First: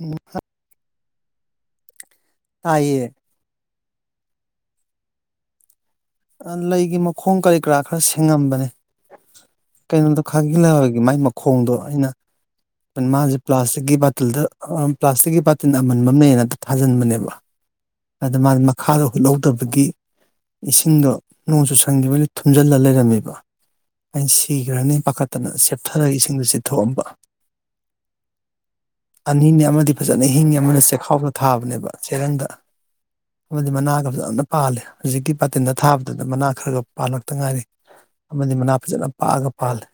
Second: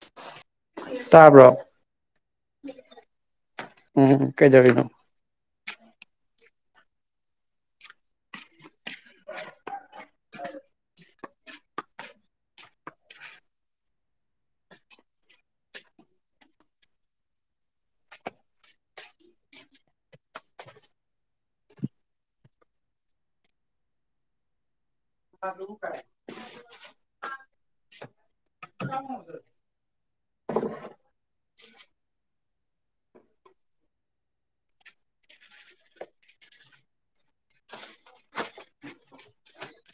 ꯎꯝ ꯑꯥ ꯇꯥꯕ꯭ꯔꯣ ꯇꯌꯦ ꯎꯝ ꯀꯩꯗꯧꯔꯤꯅꯣ ꯂꯩꯒꯤ ꯃꯈꯣꯡ ꯀꯔꯤ ꯀꯔꯥ ꯈꯔ ꯁꯦꯡꯉꯝꯕꯅꯦ [inaudible] ꯀꯩꯅꯣꯗꯣ ꯈꯥꯒꯤꯂꯩꯍꯥꯎꯒꯤ ꯃꯥꯏ ꯃꯈꯣꯡꯗꯣ ꯑꯩꯅ ꯑꯗꯨ ꯃꯥꯁꯦ ꯄ꯭ꯂꯥꯁꯇꯤꯛꯀꯤ ꯕꯥꯜꯇꯤꯜꯗ ꯄ꯭ꯂꯥꯁꯇꯤꯛꯀꯤ ꯕꯥꯇꯤꯜ ꯑꯃꯟꯕ ꯑꯃ ꯂꯩꯌꯦꯅ ꯊꯥꯖꯤꯟꯕꯅꯦꯕ ꯑꯗ ꯃꯥꯗꯤ ꯃꯈꯥꯗꯣ ꯍꯨꯠꯍꯧꯗꯕꯒꯤ ꯏꯁꯤꯡꯗꯣ ꯅꯣꯡ ꯆꯨ ꯁꯟꯈꯤꯕꯩ ꯊꯨꯝꯖꯤꯜꯂ ꯂꯩꯔꯝꯃꯦꯕ ꯑꯩꯅ ꯁꯤꯈ꯭ꯔꯅꯤ ꯄꯥꯈꯠꯇꯅ ꯁꯦꯞꯊꯔꯒ ꯏꯁꯤꯡꯗꯨ ꯆꯤ ꯊꯣꯝꯕ ꯑꯅꯤꯅꯤ ꯑꯃꯗꯤ ꯐꯖꯅ ꯍꯤꯡꯉꯤ ꯑꯃꯅ ꯆꯦꯛꯈꯥꯎꯗ ꯊꯥꯕꯅꯦꯕ ꯆꯦꯔꯪꯗ ꯑꯃꯗꯤ ꯃꯅꯥꯒ ꯐꯖꯅ ꯄꯥꯜꯂꯦ ꯍꯧꯖꯤꯛꯀꯤ ꯕꯥꯜꯇꯤꯟꯗ ꯊꯥꯕꯗꯨꯅ ꯃꯅꯥ ꯈꯔꯒ ꯄꯥꯜꯂꯛꯇ ꯉꯥꯏꯔꯤ ꯑꯃꯗꯤ ꯃꯅꯥ ꯐꯖꯅ ꯄꯥꯛꯑꯒ ꯄꯥꯜꯂꯦ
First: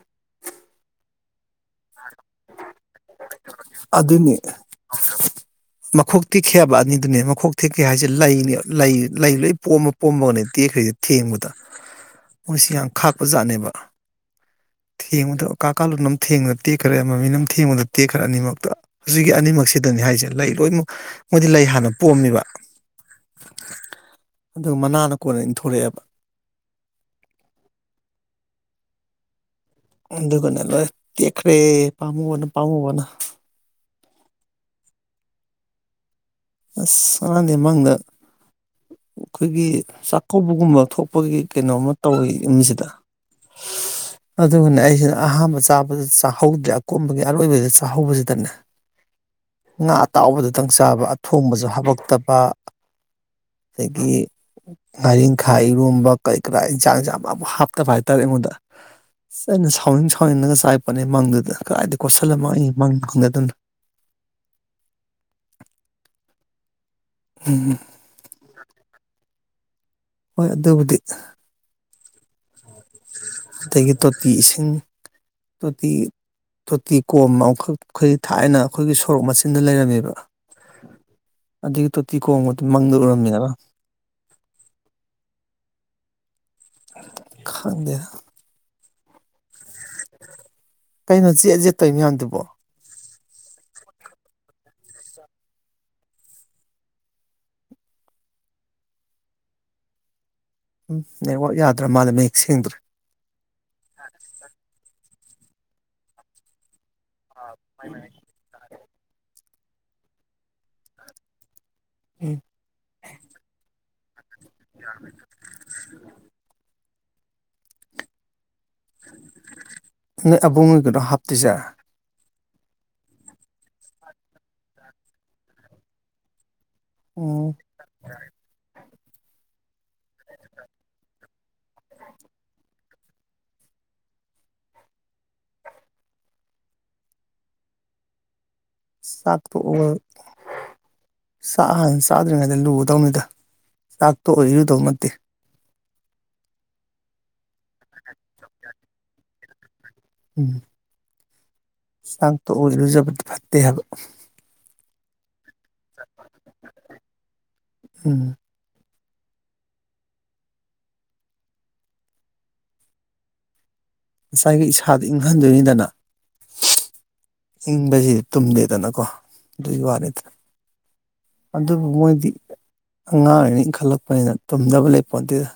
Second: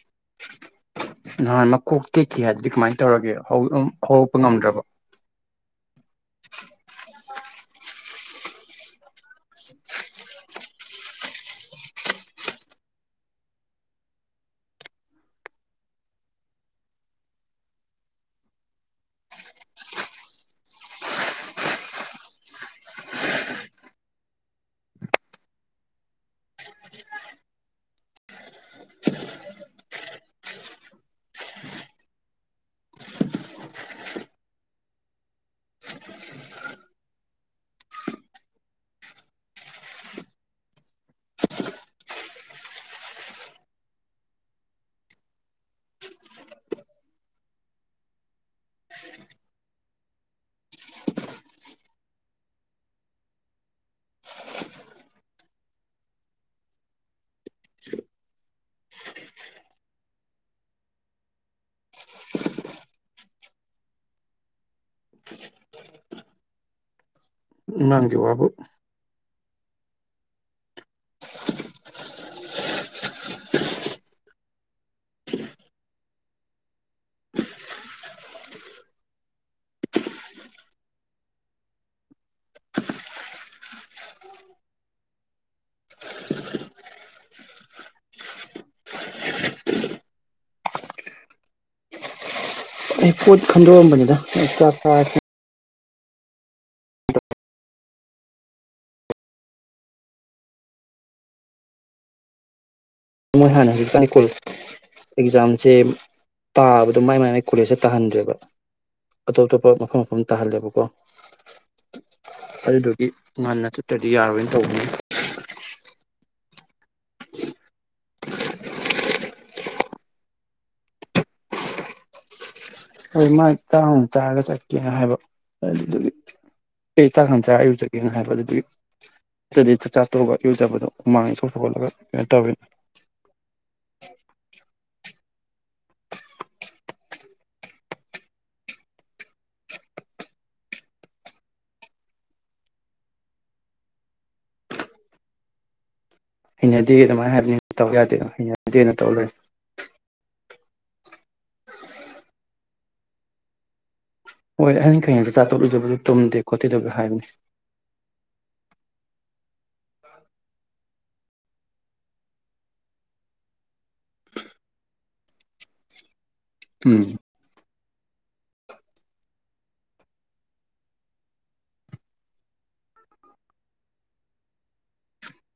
ꯅꯍꯥꯟ ꯃꯈꯣꯛ ꯇꯦꯛꯈꯤ ꯍꯥꯏ ꯑꯗꯨꯗꯤ ꯀꯃꯥꯏꯅ ꯇꯧꯔꯒꯦ ꯑꯗꯨꯅꯤ ꯍꯧꯔꯛꯄ ꯉꯝꯗ꯭ꯔꯕꯣ ꯃꯈꯣꯛ ꯇꯦꯛꯈꯤ ꯍꯥꯢꯕ ꯑꯅꯤꯗꯨꯅꯦ ꯃꯈꯣꯛ ꯇꯦꯛꯈꯤ ꯍꯥꯏꯁꯦ ꯂꯩꯅꯤ ꯂꯩ ꯂꯣꯏ ꯄꯣꯝꯃ ꯄꯣꯝꯃꯒꯅꯦ ꯇꯦꯛꯈ꯭ꯔꯦꯁꯦ ꯊꯦꯡꯕꯗ ꯃꯣꯏꯁꯤ ꯌꯥꯝ ꯈꯥꯛꯄ ꯖꯥꯠꯅꯦꯕ ꯊꯦꯡꯕꯗ ꯀꯥ ꯀꯥꯂꯨꯅ ꯑꯃ ꯊꯦꯡꯕ ꯇꯦꯛꯈ꯭ꯔꯦ ꯃꯃꯤꯅ ꯑꯃ ꯊꯦꯡꯕꯗ ꯇꯦꯛꯈ꯭ꯔꯦ ꯑꯅꯤꯃꯛꯇ ꯁꯤꯒꯤ ꯑꯅꯤꯃꯛꯁꯤꯗꯅꯤ ꯍꯥꯏꯁꯦ ꯂꯩ ꯂꯣꯏꯅꯃꯛ ꯃꯣꯏꯗꯤ ꯂꯩ ꯍꯥꯟꯅ ꯄꯣꯝꯃꯦꯕ ꯑꯗꯨ ꯃꯅꯥꯅ ꯀꯣꯟꯅ ꯏꯟꯊꯣꯔꯛꯑꯦꯕ ꯑꯗꯨꯒꯅꯦ ꯂꯣꯢ ꯇꯦꯛꯈ꯭ꯔꯦ ꯄꯥꯝꯃꯨꯕꯅ ꯄꯥꯝꯃꯨꯕꯅ ꯑꯁ ꯃꯥꯅꯦ ꯃꯪꯗ ꯑꯩꯈꯣꯏꯒꯤ ꯆꯥꯛꯀꯧꯕꯒꯨꯝꯕ ꯊꯣꯛꯄꯒꯤ ꯀꯩꯅꯣꯃ ꯇꯧꯋꯤ ꯌꯨꯝꯁꯤꯗ ꯑꯗꯨꯒꯅꯦ ꯑꯩꯁꯤꯅ ꯑꯍꯥꯟꯕ ꯆꯥꯕꯗ ꯆꯥꯍꯧꯗ꯭ꯔꯦ ꯑꯀꯣꯝꯕꯒꯤ ꯑꯔꯣꯏꯕꯗ ꯆꯥꯛꯍꯧꯕꯁꯤꯗꯅꯦ ꯉꯥ ꯑꯇꯥꯎꯕꯗꯨꯇꯪ ꯆꯥꯕ ꯊꯣꯡꯕꯁꯨ ꯍꯥꯄꯛꯇꯕ ꯑꯗꯒꯤ ꯉꯥꯔꯤꯡꯈꯥ ꯏꯔꯣꯝꯕ ꯀꯔꯤ ꯀꯔꯥ ꯏꯟꯁꯥꯡꯁꯤ ꯑꯃꯐꯥꯎ ꯍꯥꯞꯇꯕ ꯍꯥꯏꯇꯥꯔꯦ ꯑꯩꯉꯣꯟꯗ ꯑꯩꯅ ꯁꯥꯎꯅꯤꯡ ꯁꯥꯎꯅꯤꯡꯉꯒ ꯆꯥꯔꯛꯄꯅꯤ ꯃꯪꯗꯨꯗ ꯀꯗꯥꯏꯗ ꯀꯣꯠꯁꯤꯜꯂ ꯃꯪꯏꯕ ꯃꯪꯅꯣ ꯈꯪꯗꯦꯗ ꯅꯪꯒꯤ ꯋꯥꯕꯨ ꯍꯣꯏ ꯑꯗꯨꯕꯨꯗꯤ ꯑꯗꯒꯤ ꯇꯣꯇꯤ ꯏꯁꯤꯡ ꯇꯣꯇꯤ ꯇꯣꯇꯤ ꯀꯣꯝ ꯑꯃꯈꯛꯈꯣꯏ ꯊꯥꯏꯅ ꯑꯩꯈꯣꯏꯒꯤ ꯁꯣꯔꯣꯛ ꯃꯆꯤꯟꯗ ꯂꯩꯔꯝꯃꯦꯕ ꯑꯗꯨꯒꯤ ꯇꯣꯇꯤ ꯀꯣꯝꯒꯗꯣ ꯃꯪꯗ ꯎꯔꯝꯃꯦꯕ ꯈꯪꯗꯦꯗ ꯀꯩꯅꯣ ꯆꯦꯠ ꯖꯦꯠ ꯇꯣꯏ ꯃꯌꯥꯝꯗꯨꯕꯣ ꯑꯩ ꯄꯣꯠ ꯈꯟꯗꯣꯛ ꯑꯝꯕꯅꯤꯗ ꯆꯥꯛ ꯆꯥꯔꯗꯤ ꯎꯝ ꯅꯦꯠꯋꯥꯛ ꯌꯥꯗ꯭ꯔꯥ ꯃꯥꯜꯂꯦ ꯃꯌꯦꯛ ꯁꯦꯡꯗ꯭ꯔꯦ ꯃꯣꯏ ꯍꯥꯟꯗꯤ ꯀꯥꯢ ꯀꯣꯏ ꯑꯦꯛꯖꯥꯝꯁꯦ ꯇꯥꯕꯗ ꯑꯗꯨ ꯃꯥꯏ ꯃꯥꯏ ꯀꯣꯂꯖꯇ ꯇꯥꯍꯟꯗ꯭ꯔꯦꯕ ꯑꯇꯣꯞ ꯑꯇꯣꯞꯄ ꯃꯐꯝ ꯃꯐꯝ ꯇꯥꯍꯜꯂꯦꯕꯀꯣ ꯎꯝ ꯑꯗꯨꯗꯨꯒꯤ ꯉꯟꯅ ꯆꯠ ꯇꯗꯤ ꯌꯥꯔꯣꯏ [unintelligible] ꯅꯣ ꯑꯕꯨꯡꯉꯣꯏꯒꯔꯣ ꯍꯥꯞꯇꯣꯏꯖꯦ ꯍꯣꯏ ꯃꯥꯏ ꯇꯥꯡꯃꯨꯛ ꯆꯥꯔꯒ ꯆꯠꯀꯦꯅ ꯍꯥꯏꯕ ꯑꯗꯨꯗꯨꯒꯤ ꯑꯦ ꯆꯥꯛꯉꯟ ꯎꯝ ꯆꯥꯔ ꯑꯌꯨꯛ ꯆꯠꯀꯦ ꯍꯥꯏꯕ ꯑꯗꯨꯗꯨꯒꯤ ꯇ꯭ꯕꯗꯤ ꯆꯥꯛꯆꯥ ꯊꯣꯛꯑꯒ ꯏꯔꯨꯖꯕꯗꯣ ꯍꯨꯃꯥꯡ ꯁꯧꯕꯗꯣꯠꯂꯒ ꯀꯩꯅꯣ ꯇꯧꯋꯦꯅ ꯆꯥꯛ ꯇꯣꯛꯑꯒ ꯆꯥꯛ ꯍꯥꯟꯅ ꯆꯥꯗ꯭ꯔꯤꯉꯩꯗ ꯂꯨꯗꯧꯅꯤꯗ ꯆꯥꯛ ꯇꯣꯛꯑ ꯏꯔꯨꯗꯧ ꯅꯠꯇꯦ ꯍꯩꯅꯗꯦ ꯑꯗꯨꯃꯥꯏꯅ ꯍꯥꯏꯕꯅꯤ ꯑꯩ ꯇꯧ ꯌꯥꯗꯦꯅ ꯍꯩꯅꯗꯦꯅ ꯇꯧ ꯂꯩꯔꯦ ꯎꯝ ꯁꯥꯛꯇꯣꯛꯑ ꯏꯔꯨꯖꯕꯗꯤ ꯐꯠꯇꯦ ꯍꯥꯏꯕ [unintelligible] ꯎꯝ [unintelligible] ꯉꯁꯥꯏꯒꯤ ꯏꯁꯥꯗ ꯏꯪꯍꯟꯗꯣꯏꯅꯤꯗꯅ ꯎꯝ ꯏꯪꯕꯖꯤꯗꯤ ꯇꯨꯝꯗꯦꯗꯅꯀꯣ ꯑꯗꯨꯒꯤ ꯋꯥꯅꯦꯗ ꯑꯗꯨꯕꯨ ꯃꯣꯏꯗꯤ ꯑꯉꯥꯡꯑꯣꯏꯔꯤꯉꯩ ꯏꯪꯈꯠꯂꯛꯄꯅꯤꯅ ꯇꯨꯝꯗꯕ ꯂꯩ ꯄꯣꯠꯇꯦꯗ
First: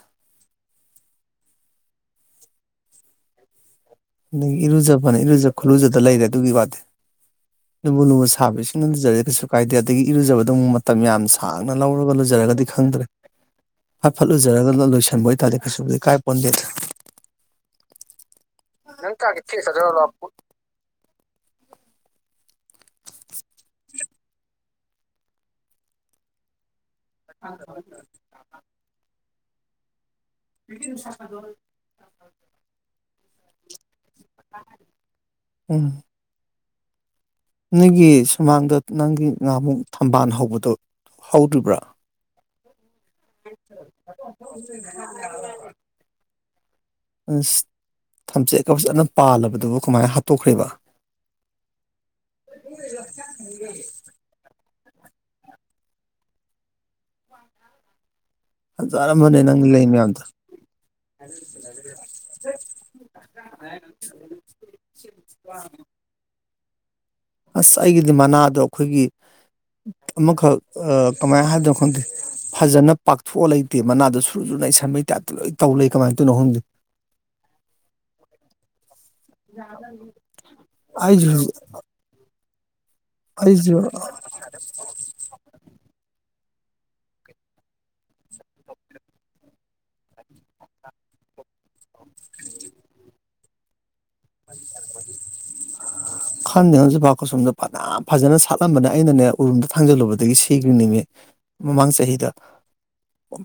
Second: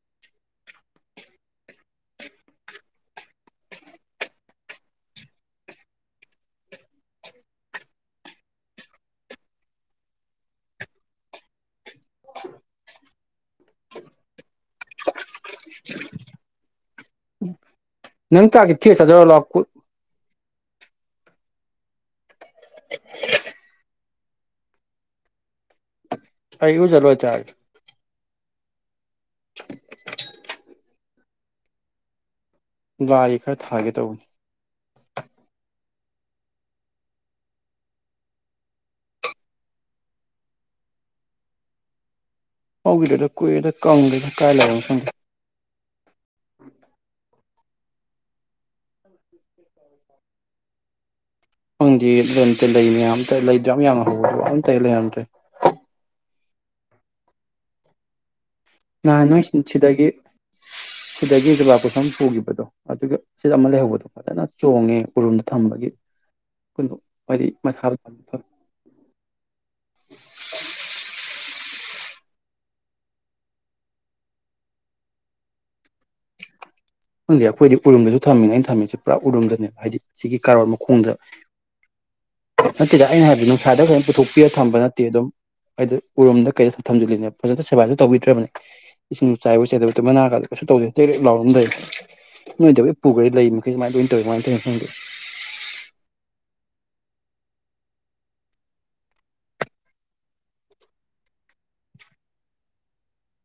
ꯑꯗꯒꯤ ꯏꯔꯨꯖꯕꯅꯦ ꯏꯔꯨꯖ ꯈꯨꯂꯨꯖꯗ ꯂꯩꯔꯦ ꯑꯗꯨꯒꯤ ꯋꯥꯗꯤ ꯂꯨꯕꯨ ꯂꯨꯕꯨ ꯁꯥꯕ ꯏꯁꯤꯡꯅ ꯂꯨꯖꯔꯦ ꯀꯩꯁꯨ ꯀꯥꯏꯗꯦ ꯑꯗꯒꯤ ꯏꯔꯨꯖꯕꯗ ꯑꯃꯨꯛ ꯃꯇꯝ ꯌꯥꯝ ꯁꯥꯡꯅ ꯂꯧꯔꯒ ꯂꯣꯏꯖꯔꯒꯗꯤ ꯈꯪꯗ꯭ꯔꯦ ꯐꯠ ꯐꯠ ꯂꯨꯖꯔꯒ ꯂꯣꯏꯁꯤꯟꯕ ꯑꯣꯏꯇꯥꯥꯔꯗꯤ ꯀꯩꯁꯨꯕꯨꯗꯤ ꯀꯥꯏ ꯄꯣꯟꯗꯦꯗ ꯅꯪ ꯇꯥꯔꯒꯦꯠ ꯐꯤꯛꯁ ꯆꯠꯆꯔꯣ [unintelligible] ꯑꯩꯑꯣ [inaudible] [inaudible] [unintelligible] ꯊꯥꯒꯦ ꯇꯧꯕꯅꯦ ꯎꯝ ꯅꯪꯒꯤ ꯁꯨꯃꯥꯡꯗ ꯅꯪꯒꯤ ꯅꯥꯃꯨꯛ ꯊꯝꯕꯥꯜ ꯍꯧꯕꯗꯣ ꯍꯧꯗ꯭ꯔꯤꯕ꯭ꯔꯥ ꯍꯧꯒꯤꯗ꯭ꯔꯦꯗ ꯀꯨꯏꯔꯦꯗ ꯀꯪꯒꯔꯦꯗ ꯀꯥꯏ ꯂꯩꯑꯣ ꯈꯪꯗꯦ [inaudible] ꯑꯁ ꯊꯝꯆꯦꯠ ꯑꯗꯨ ꯐꯖꯅ ꯄꯥꯜꯂꯕꯗꯨꯕꯨ ꯀꯃꯥꯏꯅ ꯍꯥꯠꯇꯣꯛꯈ꯭ꯔꯦꯕ [unintelligible] ꯇꯍꯦ ꯂꯩꯔꯝꯗ꯭ꯔꯦ ꯅꯍꯥꯟ ꯐꯖꯔꯝꯕꯅꯦ ꯅꯣꯏ ꯁꯤ ꯅꯪꯒꯤ ꯂꯩ ꯁꯤꯗꯒꯤ ꯃꯌꯥꯝꯗꯣ ꯁꯤꯗꯒꯤ ꯖꯨꯕꯥꯞ ꯀꯨꯁꯨꯝ ꯄꯨꯈꯤꯕꯗꯣ ꯑꯗꯨꯒ ꯁꯤꯗ ꯑꯃ ꯂꯩꯍꯧꯕꯗꯣ ꯐꯖꯅ ꯆꯣꯡꯉꯦ ꯎꯔꯨꯝꯗ ꯊꯝꯕꯒꯤ ꯀꯨꯂꯣ ꯑꯁ ꯑꯩꯒꯤꯗꯤ ꯃꯅꯥꯗꯣ ꯑꯩꯈꯣꯏꯒꯤ ꯑꯃꯈꯛ ꯑ ꯀꯃꯥꯏꯅ ꯍꯥꯏꯗꯣꯏꯅꯣ ꯈꯪꯗꯦ ꯐꯖꯅ ꯄꯥꯛꯊꯣꯛꯑ ꯂꯩꯇꯦ ꯃꯅꯥꯗꯣ ꯁꯨꯔꯨꯖꯨ ꯅꯩꯁꯟꯕꯩ ꯇꯥꯏꯞꯇ ꯂꯣꯏ ꯇꯧ ꯂꯩ ꯀꯃꯥꯏ ꯇꯧꯏꯅꯣ ꯈꯪꯗꯦ ꯈꯪꯗꯦ ꯑꯩꯈꯣꯏꯗꯤ ꯎꯔꯨꯝꯒꯁꯨ ꯊꯝꯃꯤꯅꯦ ꯑꯩꯅ ꯊꯝꯃꯤꯁꯦ ꯄꯨꯔꯥ ꯎꯔꯨꯝꯗꯅꯦꯕ ꯍꯥꯏꯗꯤ ꯁꯤꯒꯤ ꯀꯥꯔꯣꯠ ꯃꯈꯣꯡꯗ ꯑꯩꯁꯨ ꯍꯧꯖꯤꯛ ꯅꯠꯇꯦꯗ ꯑꯩꯅ ꯍꯥꯏꯕꯗꯤ ꯑꯩꯁꯨ ꯅꯨꯡꯁꯥꯗ ꯀꯩꯗ ꯄꯨꯊꯣꯛꯄꯤꯔꯒ ꯊꯝꯕ ꯅꯠꯇꯦ ꯑꯗꯨꯝ ꯑꯩꯗꯤ ꯎꯔꯨꯝꯗ ꯀꯩ ꯊꯝꯖꯦ ꯐꯖ ꯁꯦꯕꯥꯁꯨ ꯇꯧꯕꯤꯗ꯭ꯔꯕꯅꯦ ꯏꯁꯤꯡꯁꯨ ꯆꯥꯏꯕ ꯆꯦꯗꯕꯗ ꯃꯅꯥꯒꯗ ꯀꯩꯁꯨ ꯇꯧꯗꯦ ꯇꯦꯛꯇꯦꯛ ꯂꯥꯎꯔ ꯑꯗꯨꯝ ꯂꯩꯔꯦ ꯅꯣꯏꯗ ꯂꯣꯢ ꯄꯨꯒ꯭ꯔꯦ ꯂꯩ [unintelligible] ꯀꯔꯃꯥꯏ ꯇꯣꯢꯅꯣ ꯈꯪꯗꯀ ꯈꯪꯗꯦꯉꯣ ꯖꯨꯕꯥ ꯀꯨꯁꯨꯝꯗꯣ ꯐꯅ ꯐꯖꯅ ꯁꯥꯠꯂꯝꯕꯅꯦ ꯑꯩꯅꯅꯦ ꯎꯔꯨꯝꯗ ꯊꯥꯡꯖꯜꯂꯨꯕꯗꯒꯤ ꯁꯤꯈ꯭ꯔꯤ ꯅꯦꯃꯤ ꯃꯃꯥꯡ ꯆꯍꯤꯗ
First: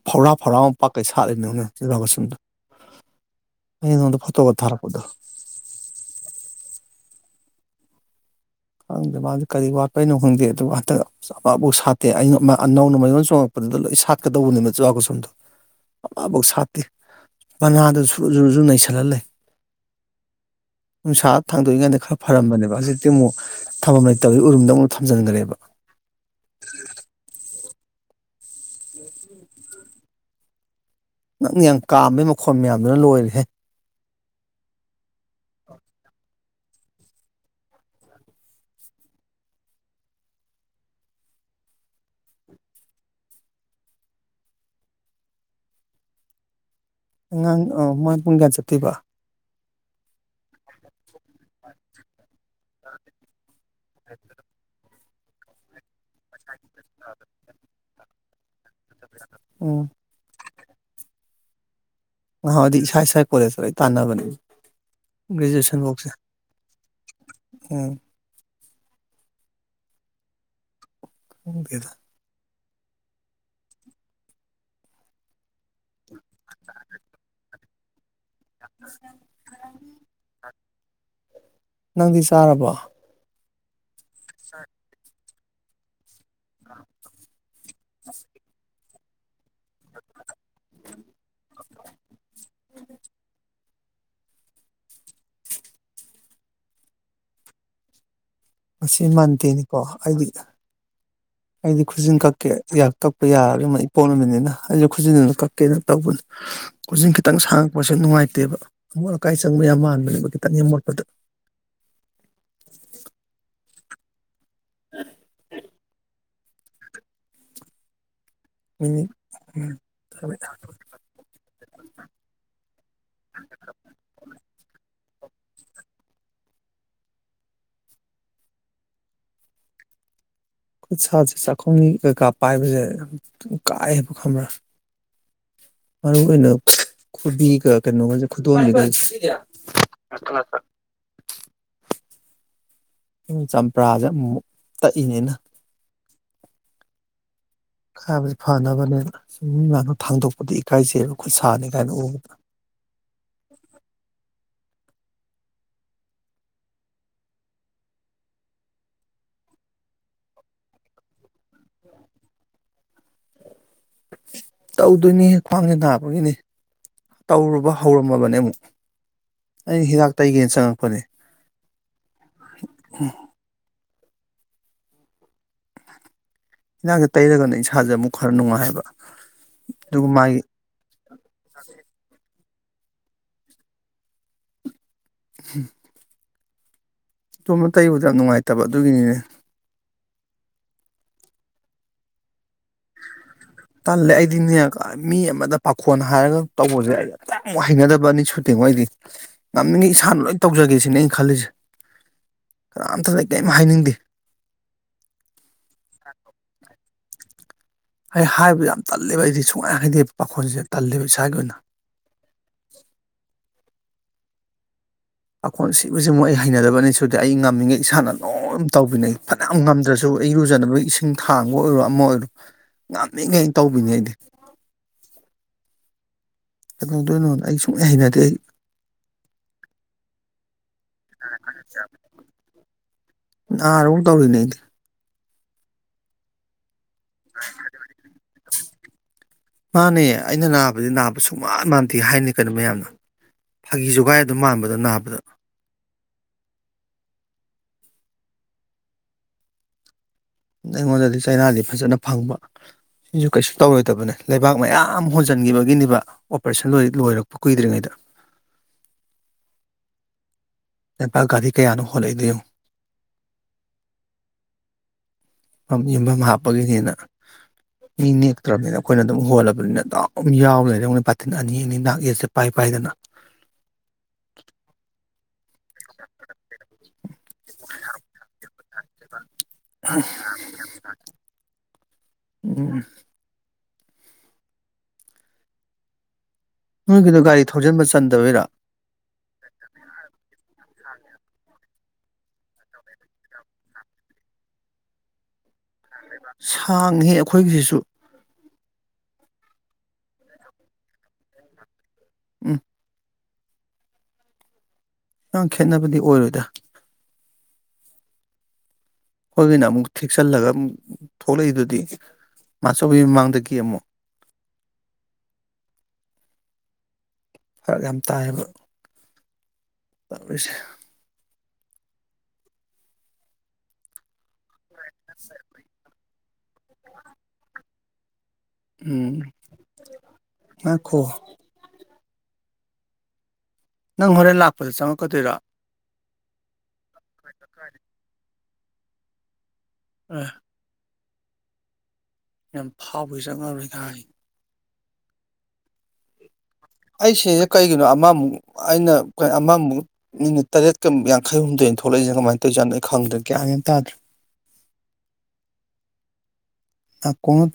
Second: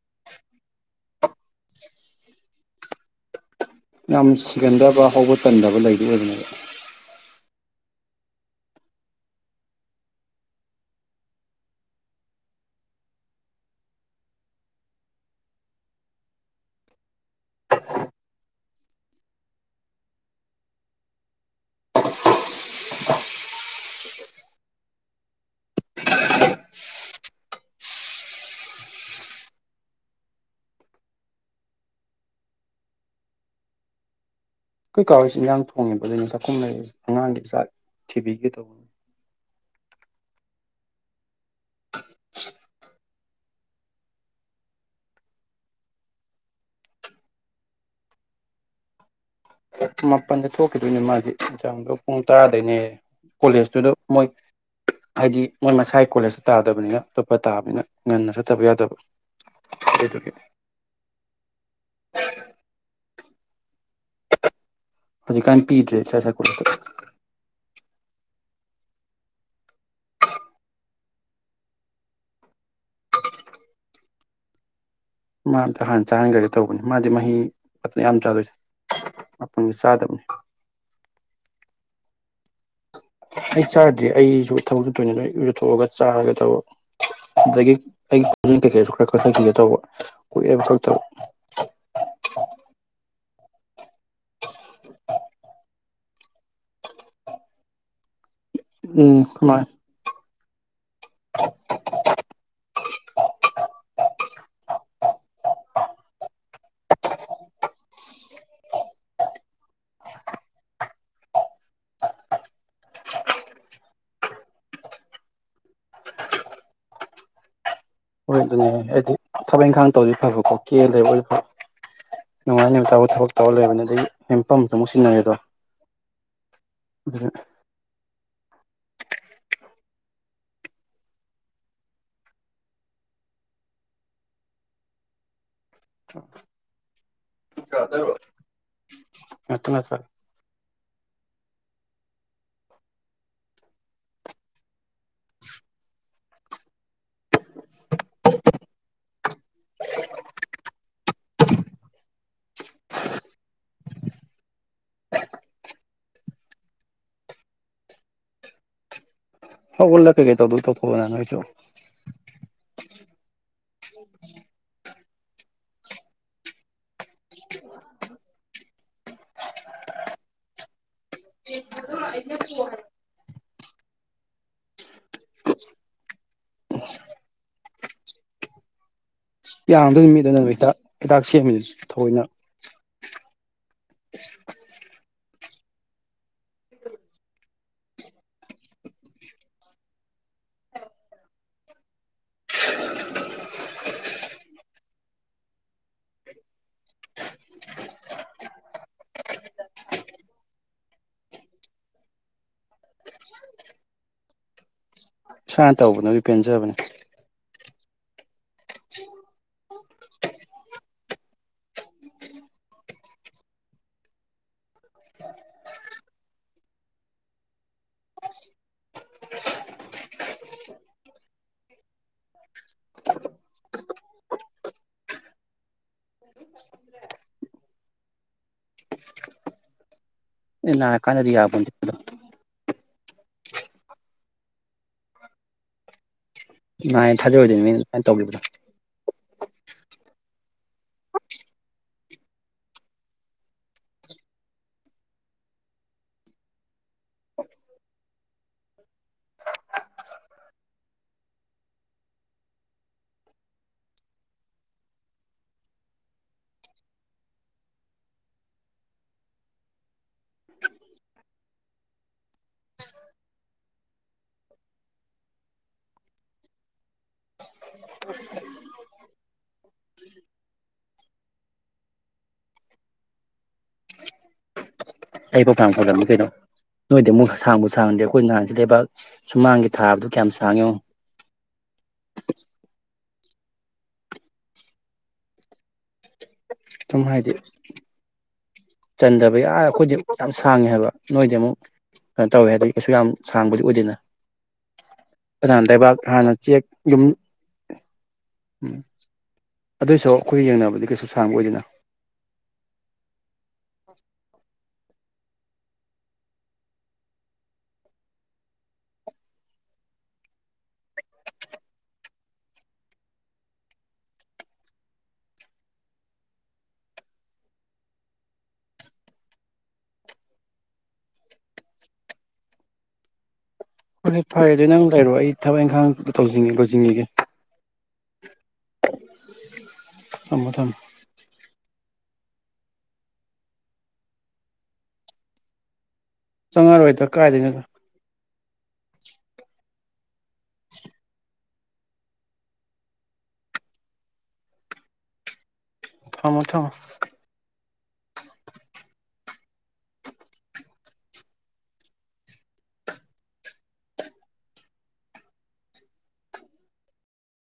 ꯐꯧꯔꯥ ꯐꯧꯔꯥ ꯃꯨꯛ ꯄꯥꯛꯀꯩ ꯁꯥꯠꯂꯤꯅꯤꯅꯦ ꯖꯨꯕꯥ ꯀꯁꯨꯝꯗꯣ ꯌꯥꯝ ꯁꯤꯒꯟꯗꯕ ꯍꯧꯕ ꯇꯟꯗꯕ ꯂꯩꯗꯤ ꯑꯣꯏꯕꯅꯦꯕ [inaudible] ꯈꯪꯗꯦ ꯃꯥꯁꯤ ꯀꯔꯤ ꯋꯥꯠꯄꯩꯅꯣ ꯈꯪꯗꯦ ꯑꯗꯨꯕꯨ ꯍꯟꯇꯛ ꯑꯃꯥꯐꯧ ꯁꯥꯠꯇꯦ ꯑꯅꯧ ꯑꯅꯧꯅ ꯃꯌꯣꯟ ꯆꯣꯡꯉꯛꯄꯗꯨꯗ ꯂꯣꯏ ꯁꯥꯠꯀꯗꯧꯕꯅꯦꯕ ꯖꯨꯕꯀꯨꯁꯨꯝꯗꯣ ꯑꯃꯐꯧ ꯁꯥꯠꯇꯦ ꯃꯅꯥꯗ ꯁꯨꯔꯨ ꯁꯨꯔꯨꯁꯨ ꯅꯩꯁꯜꯂ ꯂꯩ ꯅꯨꯡꯁꯥ ꯊꯥꯡꯗꯣꯛꯏꯉꯩꯗ ꯈꯔ ꯐꯔꯝꯕꯅꯦꯕ ꯍꯧꯖꯤꯛꯇꯤ ꯑꯃꯨꯛ ꯊꯝꯐꯝ ꯂꯩꯇꯕꯒꯤ ꯎꯔꯨꯝꯗ ꯑꯃꯨꯛ ꯊꯝꯖꯟꯒ꯭ꯔꯦꯕ ꯅꯪꯅ ꯌꯥꯝ ꯀꯥꯝꯕꯩ ꯃꯈꯣꯟ ꯃꯌꯥꯝꯗꯨꯅ ꯂꯣꯏꯔꯦꯍꯦ ꯑꯩꯈꯣꯏ ꯀꯥ ꯍꯣꯏꯁꯨ ꯏꯟꯖꯥꯡ ꯊꯣꯡꯉꯤꯕ ꯑꯗꯨꯏꯅꯤ ꯗꯨꯝ ꯂꯩ ꯑꯉꯥꯡꯒꯤ ꯆꯥꯛ ꯊꯤꯕꯤꯒꯦ ꯇꯧ [inaudible] ꯑꯉꯥꯡ ꯑꯧ ꯃꯥ ꯄꯨꯡ ꯀꯌꯥ ꯆꯠꯇꯣꯏꯕ ꯃꯥꯄꯜꯗ ꯊꯣꯛꯈꯤꯗꯣꯏꯅꯦ ꯃꯥꯗꯤ ꯖꯥꯝꯒ ꯄꯨꯡ ꯇꯔꯥꯗꯩꯅꯦꯌꯦ ꯀꯣꯂꯦꯖꯇꯨꯗ ꯃꯣꯏ ꯍꯥꯏꯗꯤ ꯃꯣꯏ ꯃꯁꯥꯏ ꯀꯣꯂꯦꯖ ꯇꯥꯗꯕꯅꯤꯅ ꯑꯇꯣꯞꯄ ꯇꯥꯕꯅꯤꯅ ꯉꯟꯅ ꯆꯠ ꯆꯠꯇꯕ ꯌꯥꯗꯕ ꯎꯝ ꯑꯗꯨꯗꯨꯒꯤ ꯉꯍꯥꯋꯥꯢꯗꯤ ꯏꯁꯥ ꯏꯁꯥꯒꯤ ꯀꯣꯂꯦꯖ ꯇꯥ ꯂꯣꯢ ꯇꯥꯅꯕꯅꯤ ꯍꯧꯖꯤꯛꯀꯥꯟ ꯄꯤꯗ꯭ꯔꯦ ꯏꯁꯥ ꯏꯁꯥꯒꯤ ꯀꯣꯂꯦꯖꯇ ꯎꯝ ꯈꯪ ꯗꯦꯗ ꯃꯥ ꯑꯝꯇ ꯍꯥꯟ ꯆꯥꯍꯟꯈ꯭ꯔꯒꯦ ꯇꯧꯕꯅꯤ ꯃꯥꯗꯤ ꯃꯍꯤ ꯃꯌꯥꯝ ꯆꯥ ꯂꯣꯢꯁꯤ [unintelligible] [inaudible] ꯅꯪꯗꯤ ꯇꯥꯔꯕꯣ ꯑꯩꯪ ꯁꯥꯔ꯭ꯠ ꯑꯩꯁꯨ ꯊꯕꯛ ꯆꯠꯇꯣꯢꯅꯤ [unintelligible] ꯊꯣꯛꯑꯒ ꯆꯥꯔꯒꯦ ꯇꯧꯕ ꯑꯗꯒꯤ ꯑꯩꯒꯤ [unintelligible] [unintelligible] [inaudible] ꯉꯁꯤ ꯎꯝ ꯃꯥꯅꯤ ꯃꯟꯇꯦꯅꯤꯀꯣ ꯑꯩꯗꯤ ꯑꯩꯗꯤ ꯈꯨꯖꯤꯟ ꯀꯛꯀꯦ ꯌꯥ ꯀꯛꯄ ꯌꯥꯔꯔꯣꯏ ꯃ ꯏꯄꯣꯛ ꯅꯨꯃꯤꯠꯅꯤꯅ ꯑꯩꯁꯨ ꯈꯨꯖꯤꯟ ꯑꯝ ꯀꯛꯀꯦꯅ ꯇꯧꯕꯅꯤ ꯈꯨꯖꯤꯟ ꯈꯤꯇꯪ ꯁꯥꯡꯉꯛꯄꯁꯦ ꯅꯨꯡꯉꯥꯏꯇꯦꯕ ꯑꯃꯣꯠ ꯑꯀꯥꯏ ꯆꯪꯕ ꯌꯥꯝ ꯃꯥꯟꯕꯅꯦꯕ ꯈꯤꯇꯪ ꯍꯦꯛ ꯃꯣꯠꯄꯗ [inaudible] ꯍꯣꯏ ꯑꯗꯨꯅꯦ ꯃꯤꯅꯤꯠ ꯍꯥꯏꯗꯤ ꯊꯕꯛ ꯏꯪꯈꯥꯡ ꯇꯧꯗꯗꯤ ꯐꯕꯀꯣ ꯀꯦꯂꯩꯕ ꯑꯣꯏꯗꯤ ꯐꯕ ꯅꯨꯡꯉꯥꯟ ꯗꯩ ꯅꯨꯃꯤꯠ ꯇꯕꯥꯎ ꯊꯕꯛ ꯇꯧꯔ ꯂꯩꯕꯅꯤ ꯑꯗꯒꯤ ꯍꯦꯟꯄꯝꯇꯣ ꯑꯃꯨꯛ ꯁꯤꯖꯤꯟꯅꯔꯦ ꯗꯣ ꯎꯃ ꯈꯨꯠ ꯁꯥꯥꯁꯦ ꯆꯥꯈꯨꯝꯒꯤ ꯀꯩꯀꯥ ꯄꯥꯏꯕꯁꯦ ꯀꯥꯏꯌꯦꯕ ꯈꯪꯕ꯭ꯔ ꯃꯔꯨ ꯑꯣꯏꯅ ꯈꯨꯕꯤꯒ ꯀꯩꯅꯣꯒꯁꯦ ꯈꯨꯗꯣꯝꯕꯤꯒꯁꯦ ꯉꯥꯛꯇꯪ ꯉꯥꯛꯇꯪ ꯆꯝꯄ꯭ꯔꯥꯁꯦ ꯑꯃꯨꯃꯨꯛ ꯇꯛꯏꯅꯦ ꯑꯩꯅ ꯈꯔꯥꯕꯨꯗꯤ ꯐꯅꯕꯅꯦꯕ ꯁꯤ ꯃꯤ ꯃꯥꯡꯗ ꯊꯥꯡꯗꯣꯛꯄꯗ ꯏꯀꯥꯏꯖꯩꯕ ꯈꯨꯠ ꯁꯥꯅꯤ ꯀꯥꯏꯅ ꯎꯕꯗ [inaudible] ꯍꯥꯎ ꯎꯂ ꯀꯒꯩ ꯇꯧꯗꯨ ꯇꯧꯊꯣꯛꯑꯣꯗꯅ ꯅꯪꯁꯨ ꯇꯧꯗꯣꯏꯅꯤ ꯍꯦ ꯈ꯭ꯋꯥꯡꯁꯦ ꯅꯥꯕꯒꯤꯅꯦ ꯇꯧꯔꯨꯕ ꯍꯧꯔꯝꯃꯕꯅꯦ ꯑꯃꯨꯛ ꯑꯩ ꯍꯤꯗꯥꯛ ꯇꯩꯒꯦꯅ ꯆꯪꯉꯛꯄꯅꯦ ꯎꯝ ꯍꯤꯖꯥꯡꯁꯦ ꯇꯩꯔꯒꯅ ꯏꯁꯥꯟꯖꯦ ꯑꯃꯨꯛ ꯈꯔ ꯅꯨꯡꯉꯥꯏꯌꯦꯕ ꯌꯝꯗꯣꯏꯅꯤ ꯅ ꯍꯤꯗꯥꯛ ꯁꯦꯝꯃꯤꯅꯦ ꯊꯥꯑꯣꯏꯅ ꯍꯨꯝ ꯑꯗꯣꯝꯕ ꯇꯩꯕꯗ ꯌꯥꯝ ꯅꯨꯡꯉꯥꯏꯇꯕ ꯑꯗꯨꯒꯤꯅꯤꯅꯦ ꯇꯜꯂꯦ ꯑꯩꯗꯤ ꯃꯤꯅꯀ ꯃꯤ ꯑꯃꯗ ꯄꯥꯈꯣꯟ ꯍꯥꯏꯔꯒ ꯇꯧꯕꯁꯦ ꯑꯩ ꯑꯁꯦꯡ ꯍꯩꯅꯗꯕ ꯑꯅꯤ ꯁꯨꯇꯤꯉꯣ ꯑꯩꯗꯤ ꯉꯝꯃꯤꯉꯩ ꯏꯁꯥꯅ ꯂꯣꯏ ꯇꯧꯖꯒꯦ ꯁꯤꯅꯦ ꯑꯩ ꯈꯜꯂꯤꯁꯦ ꯀꯅꯥꯝꯇꯗ ꯑꯩ ꯀꯦꯝ ꯍꯥꯏꯅꯤꯡꯗꯦ ꯏꯁꯥꯅ ꯇꯧꯕꯅꯗꯤ ꯄꯦꯟꯖꯕꯅꯦ ꯑꯩ ꯍꯥꯏꯕ ꯌꯥꯝ ꯇꯜꯂꯦꯕ ꯑꯩꯖꯦ ꯁꯨꯡꯍꯥꯏ ꯍꯥꯏꯗꯦ ꯄꯥꯈꯣꯟꯁꯦ ꯇꯜꯂꯦꯕ ꯏꯁꯥꯒꯤ ꯑꯣꯏꯅ ꯄꯈꯣꯟ ꯁꯤꯕꯁꯤꯃꯨꯛ ꯑꯩ ꯍꯩꯅꯗꯕ ꯑꯅꯤ ꯁꯨꯗꯦ ꯑꯩ ꯉꯝꯃꯤꯉꯩ ꯏꯁꯥꯅ ꯂꯣꯏ ꯇꯧꯕꯤꯅꯦ ꯐꯅꯌꯥꯝ ꯉꯝꯗ꯭ꯔꯁꯨ ꯑꯩ ꯏꯔꯨꯖꯅꯕꯒꯤ ꯏꯁꯤꯡ ꯊꯥꯡꯕ ꯑꯣꯏꯔꯣ ꯑꯃ ꯑꯣꯏꯔꯣ ꯉꯝꯃꯤꯉꯩ ꯇꯧꯕꯤꯅꯦ ꯑꯩꯗꯤ ꯀꯩꯗꯧꯗꯣꯏꯅꯣ ꯑꯩ ꯁꯨꯡꯍꯩ ꯍꯩꯅꯗꯦ ꯑꯩ ꯃꯤꯠ ꯅꯔꯥ ꯀꯥꯟꯗꯗꯤ ꯌꯥꯕꯣꯇꯦꯗ ꯅꯥꯔꯕꯥꯎ ꯇꯧꯔꯤꯅꯦ ꯑꯩꯗꯤ ꯅꯥꯏ ꯊꯥꯖꯔꯣꯏꯗꯣꯏꯃꯤ ꯅꯪ ꯇꯧꯔꯤꯕꯗꯣ ꯃꯥꯅꯦ ꯑꯩꯅ ꯅꯥꯕꯗꯤ ꯅꯥꯕ ꯁꯨꯛꯃꯥꯟ ꯃꯥꯟꯗꯦ ꯍꯥꯏꯅꯤ ꯀꯩꯅꯣ ꯃꯌꯥꯝꯅ ꯐꯥꯒꯤ ꯖꯨꯒꯥꯏ ꯑꯗꯨꯝ ꯃꯥꯟꯕꯗꯣ ꯅꯥꯕꯗ ꯑꯩꯉꯣꯟꯗꯗꯤ ꯆꯩꯅꯥꯗꯤ ꯐꯖꯅ ꯐꯪꯕ ꯁꯤꯁꯨ ꯀꯩꯁꯨ ꯇꯧꯔꯣꯏꯗꯕꯅꯦ ꯂꯩꯕꯥꯛ ꯃꯌꯥꯝ ꯍꯣꯟꯖꯟꯒꯤꯕꯒꯤꯅꯦꯕ ꯑꯣꯄꯔꯦꯁꯟ ꯂꯣꯏꯔꯛꯄ ꯀꯨꯏꯗ꯭ꯔꯤꯉꯩꯗ ꯂꯥꯕꯥꯛ ꯒꯥꯔꯤ ꯀꯌꯥꯅꯣ ꯍꯣꯟꯂꯛꯏꯗꯣ ꯌꯦꯡꯉꯣ ꯄꯝ ꯌꯨꯝꯐꯝ ꯍꯥꯞꯄꯒꯤꯅꯦꯅ ꯃꯤ ꯅꯦꯛꯇ꯭ꯔꯕꯅꯤꯅ ꯑꯩꯈꯣꯏꯅ ꯑꯗꯨꯝ ꯍꯣꯜꯂꯕꯅꯤꯅ ꯑꯗꯨꯝ ꯌꯥꯎꯂꯩꯔꯦ ꯌꯦꯡꯉꯣ ꯄꯥꯊꯤꯟ ꯑꯅꯤ ꯑꯅꯤ ꯅꯥꯛ ꯌꯦꯠꯁꯦ ꯄꯥꯏ ꯄꯥꯏꯗꯅ ꯑꯩꯕꯨ ꯐꯥꯅꯝ ꯐꯒꯠꯂꯤ ꯀꯩꯅꯣ ꯅꯣꯏꯗꯤ ꯑꯃꯨꯛ ꯁ ꯁꯥꯡꯕꯨ ꯁꯥꯡꯉꯗꯤ ꯑꯩꯈꯣꯏ ꯅꯍꯥꯟ ꯁꯤꯂꯩꯕꯥꯛ ꯁꯨꯃꯥꯡꯒꯤ ꯊꯥꯕꯗꯨ ꯀꯌꯥꯝ ꯁꯥꯡꯉꯤ ꯉꯣ ꯎꯝ ꯁꯨꯝ ꯅꯣꯏꯒꯤꯗꯣ ꯍꯥꯏꯗꯤ ꯒꯥꯔꯤ ꯊꯧꯖꯤꯟꯕ ꯆꯟꯗꯕꯩꯔ ꯆꯟꯗꯕꯩ ꯑ ꯑꯩꯈꯣꯏꯗꯤ ꯌꯥꯝ ꯁꯥꯡꯉꯦ ꯍꯥꯏꯕ ꯅꯣꯏꯗꯤ ꯑꯃꯨꯛ ꯀꯩꯅꯣ ꯇꯧꯋꯦ ꯍꯥꯏꯗꯤ ꯀꯩꯁꯨ ꯌꯥꯝ ꯁꯥꯡꯕꯗꯤ ꯑꯣꯏꯗꯦꯅ ꯀꯅꯥꯅ ꯂꯩꯕꯥꯛ ꯍꯥꯟꯅ ꯆꯦꯛ ꯌꯨꯝ ꯁꯥꯡꯉ ꯍꯦ ꯑꯩꯈꯣꯏꯒꯤꯗꯨꯁꯨ ꯑꯗꯨꯑꯣꯏꯁꯨ ꯑꯩꯈꯣꯏꯒ ꯌꯦꯡꯅꯕꯗꯤ ꯀꯩꯁꯨ ꯁꯥꯡꯕ ꯑꯣꯏꯗꯦꯅ ꯎꯝ ꯅꯪ ꯈꯦꯠꯅꯕꯗꯤ ꯑꯣꯏꯔꯣꯏꯗ ꯍꯣꯏꯒꯤꯅ ꯑꯃꯨꯛ ꯊꯦꯛꯆꯜꯂꯒ ꯑꯃꯨꯛ ꯊꯣꯛꯂꯛꯏꯗꯨꯗꯤ ꯃꯥꯆꯧꯕꯤ ꯃꯃꯥꯡꯗꯒꯤ ꯑꯃꯨꯛ ꯐꯔꯛ ꯌꯥꯝ ꯇꯥꯏꯌꯦꯕ ꯇꯧꯔꯤꯁꯦ ꯐꯔꯦ ꯐꯔꯦ ꯗꯨ ꯅꯪ ꯂꯩꯔꯣ ꯑꯩ ꯊꯕꯛ ꯏꯪꯈꯥꯡ ꯇꯧꯖꯤꯟ ꯂꯣꯏꯖꯤꯟꯒꯤꯒꯦ ꯎꯝ ꯊꯝꯃꯣ ꯊꯝꯃꯣ ꯉꯥꯏꯈꯣ ꯅꯪ ꯍꯣꯔꯦꯟ ꯂꯥꯛꯄꯗ ꯆꯪ ꯉꯛꯀꯗꯣꯏꯔꯣ ꯆꯪꯉꯛ ꯑꯔꯣꯏꯗ ꯀꯥꯏꯗꯒꯤꯅꯣꯗ ꯑꯥ ꯌꯥꯝ ꯐꯥꯎꯏ ꯆꯪ ꯉꯛ ꯑꯔꯣꯏꯒ ꯍꯥꯏꯌꯦ ꯊꯝꯃꯣ ꯊꯝꯃꯣ ꯑꯩꯁꯤꯗ ꯀꯩꯒꯤꯅꯣ ꯑꯃꯃꯨꯛ ꯑꯩꯅ ꯑꯃꯃꯨꯛ ꯃꯤꯅꯤꯠ ꯇꯔꯦꯠꯀ ꯌꯥꯡꯈꯩꯍꯨꯝꯗꯣꯏ ꯊꯣꯛꯂꯛꯏꯖꯦ ꯀꯃꯥꯏꯅ ꯇꯧꯔꯤꯖꯥꯠꯅꯣ ꯒ꯭ꯌꯥꯟ ꯃꯦꯟ ꯇꯗ꯭ꯔꯦ [inaudible]